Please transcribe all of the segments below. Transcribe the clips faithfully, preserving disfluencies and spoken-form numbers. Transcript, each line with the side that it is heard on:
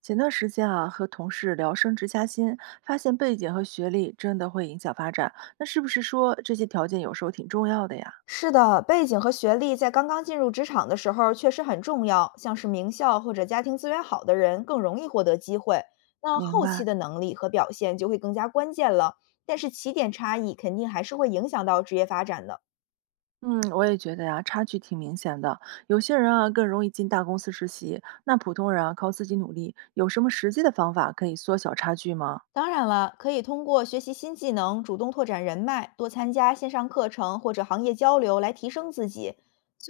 right: 前段时间啊，和同事聊升职加薪，发现背景和学历真的会影响发展。那是不是说这些条件有时候挺重要的呀？
left: 是的，背景和学历在刚刚进入职场的时候确实很重要，像是名校或者家庭资源好的人更容易获得机会，那
right: 明
left: 后期
right: 白。
left: 的能力和表现就会更加关键了。但是起点差异肯定还是会影响到职业发展的。
right: 嗯，我也觉得呀，差距挺明显的。有些人啊更容易进大公司实习，那普通人啊靠自己努力，有什么实际的方法可以缩小差距吗？
left: 当然了，可以通过学习新技能、主动拓展人脉、多参加线上课程或者行业交流来提升自己。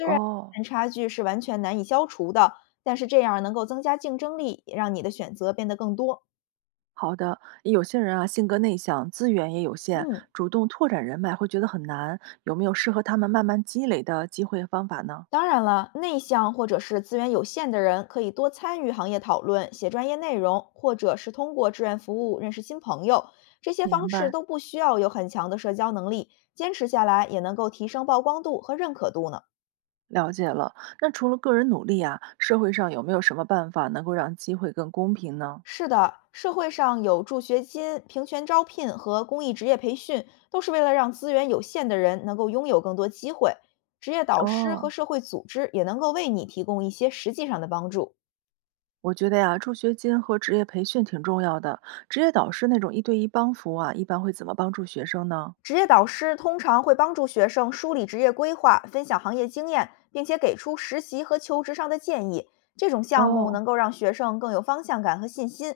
right: 哦，
left: 但差距是完全难以消除的，但是这样能够增加竞争力，也让你的选择变得更多。
right: 好的。有些人啊性格内向，资源也有限，
left: 嗯。
right: 主动拓展人脉会觉得很难。有没有适合他们慢慢积累的机会和方法呢？
left: 当然了，内向或者是资源有限的人，可以多参与行业讨论，写专业内容，或者是通过志愿服务认识新朋友。这些方
right: 明
left: 式
right: 白。
left: 都不需要有很强的社交能力，坚持下来也能够提升曝光度和认可度呢。
right: 了解了。那除了个人努力啊，社会上有没有什么办法能够让机会更公平呢？
left: 是的，社会上有助学金、平权招聘和公益职业培训，都是为了让资源有限的人能够拥有更多机会。职业导师
right: 哦，
left: 和社会组织也能够为你提供一些实际上的帮助。
right: 我觉得呀，助学金和职业培训挺重要的。职业导师那种一对一帮扶啊，一般会怎么帮助学生呢？
left: 职业导师通常会帮助学生梳理职业规划，分享行业经验，并且给出实习和求职上的建议。这种项目
right: 哦，
left: 能够让学生更有方向感和信心。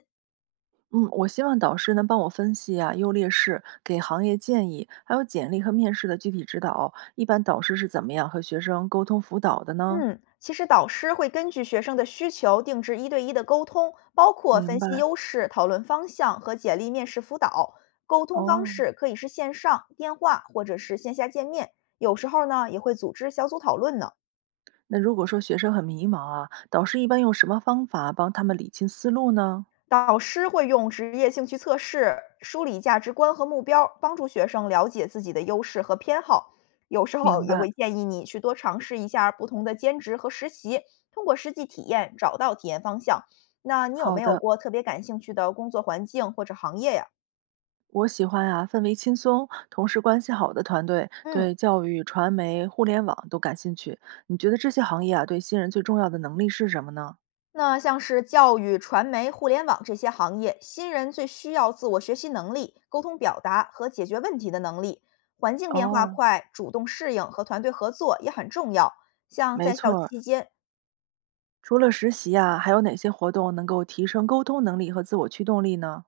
right: 嗯，我希望导师能帮我分析啊优劣势，给行业建议，还有简历和面试的具体指导。一般导师是怎么样和学生沟通辅导的呢？
left: 嗯，其实导师会根据学生的需求定制一对一的沟通，包括分
right: 明
left: 析
right: 白
left: 优势、讨论方向和简历面试辅导。沟通方
right: 哦。
left: 式可以是线上、电话或者是线下见面，有时候呢也会组织小组讨论呢。
right: 那如果说学生很迷茫啊，导师一般用什么方法帮他们理清思路呢？
left: 导师会用职业兴趣测试梳理价值观和目标，帮助学生了解自己的优势和偏好。有时候
right: 明
left: 也
right: 白，
left: 会建议你去多尝试一下不同的兼职和实习，通过实际体验找到体验方向。那你有
right: 好
left: 没有
right: 的。
left: 过特别感兴趣的工作环境或者行业呀？
right: 我喜欢呀、氛围轻松、同事关系好的团队，
left: 嗯。
right: 对教育、传媒、互联网都感兴趣。你觉得这些行业啊，对新人最重要的能力是什么呢？
left: 那像是教育、传媒、互联网这些行业，新人最需要自我学习能力、沟通表达和解决问题的能力。环境变化
right: 哦，
left: 快，主动适应和团队合作也很重要。像
right: 没
left: 在
right: 错
left: 校
right: 儿。
left: 期间，
right: 除了实习啊，还有哪些活动能够提升沟通能力和自我驱动力呢？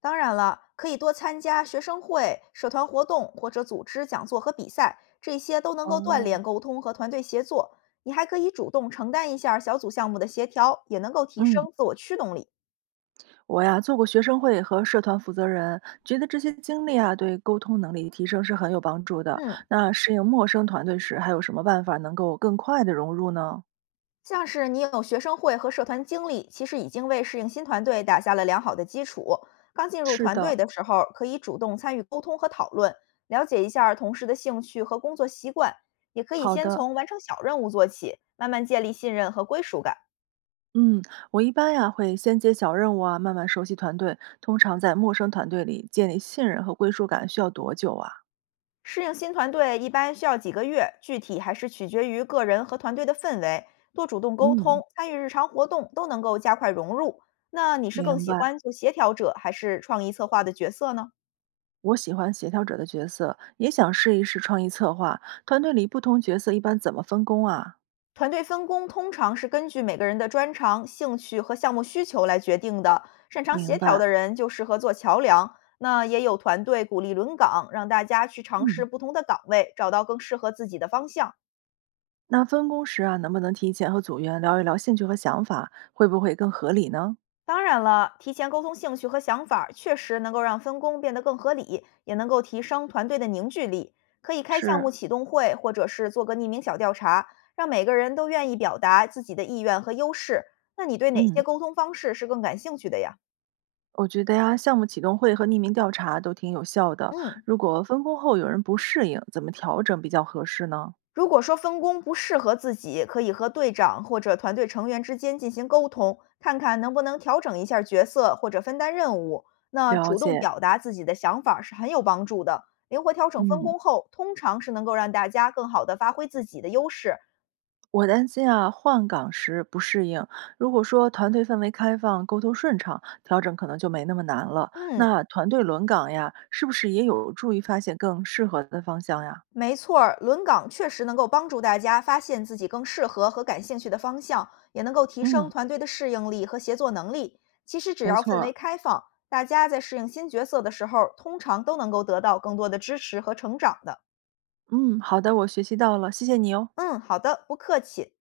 left: 当然了，可以多参加学生会、社团活动或者组织讲座和比赛，这些都能够锻
right: 哦，
left: 炼沟通和团队协作。你还可以主动承担一下儿小组项目的协调，也能够提
right: 嗯，
left: 升自我驱动力。
right: 我呀做过学生会和社团负责人，觉得这些经历啊对沟通能力提升是很有帮助的。
left: 嗯。
right: 那适应陌生团队时，还有什么办法能够更快的融入呢？
left: 像是你有学生会和社团经历，其实已经为适应新团队打下了良好的基础。刚进入
right: 是
left: 团队
right: 的，
left: 的时候，可以主动参与沟通和讨论，了解一下儿同事的兴趣和工作习惯，也可以
right: 好
left: 先
right: 的，
left: 从完成小任务做起，慢慢建立信任和归属感。
right: 嗯，我一般呀会先接小任务啊，慢慢熟悉团队。通常在陌生团队里建立信任和归属感需要多久啊？
left: 适应新团队一般需要几个月，具体还是取决于个人和团队的氛围。多主动沟通，
right: 嗯，
left: 参与日常活动，都能够加快融入。那你是更
right: 明
left: 喜
right: 白。
left: 欢做协调者还是创意策划的角色呢？
right: 我喜欢协调者的角色，也想试一试创意策划。团队里不同角色一般怎么分工啊？
left: 团队分工通常是根据每个人的专长、兴趣和项目需求来决定的。擅长
right: 明
left: 协调
right: 白。
left: 的人就适合做桥梁，那也有团队鼓励轮岗，让大家去尝试
right: 嗯，
left: 不同的岗位，找到更适合自己的方向。
right: 那分工时啊，能不能提前和组员聊一聊兴趣和想法，会不会更合理呢？
left: 当然了，提前沟通兴趣和想法，确实能够让分工变得更合理，也能够提升团队的凝聚力。可以开项目
right: 是，
left: 启动会，或者是做个匿名小调查，让每个人都愿意表达自己的意愿和优势。那你对哪些
right: 嗯。
left: 沟通方式是更感兴趣的呀？
right: 我觉得呀，项目启动会和匿名调查都挺有效的。
left: 嗯。
right: 如果分工后有人不适应，怎么调整比较合适呢？
left: 如果说分工不适合自己，可以和队长或者团队成员之间进行沟通，看看能不能调整一下角色或者分担任务。那
right: 了
left: 主动
right: 解，
left: 表达自己的想法是很有帮助的。灵活调整分
right: 嗯，
left: 工后，通常是能够让大家更好的发挥自己的优势。
right: 我担心啊，换岗时不适应。如果说团队氛围开放，沟通顺畅，调整可能就没那么难了。
left: 嗯，
right: 那团队轮岗呀，是不是也有助于发现更适合的方向呀？
left: 没错儿，轮岗确实能够帮助大家发现自己更适合和感兴趣的方向，也能够提升
right: 嗯，
left: 团队的适应力和协作能力。其实只
right: 没
left: 要
right: 错
left: 氛围
right: 儿。
left: 开放，大家在适应新角色的时候，通常都能够得到更多的支持和成长的。
right: 嗯，好的，我学习到了，谢谢你哦。
left: 嗯，好的，不客气。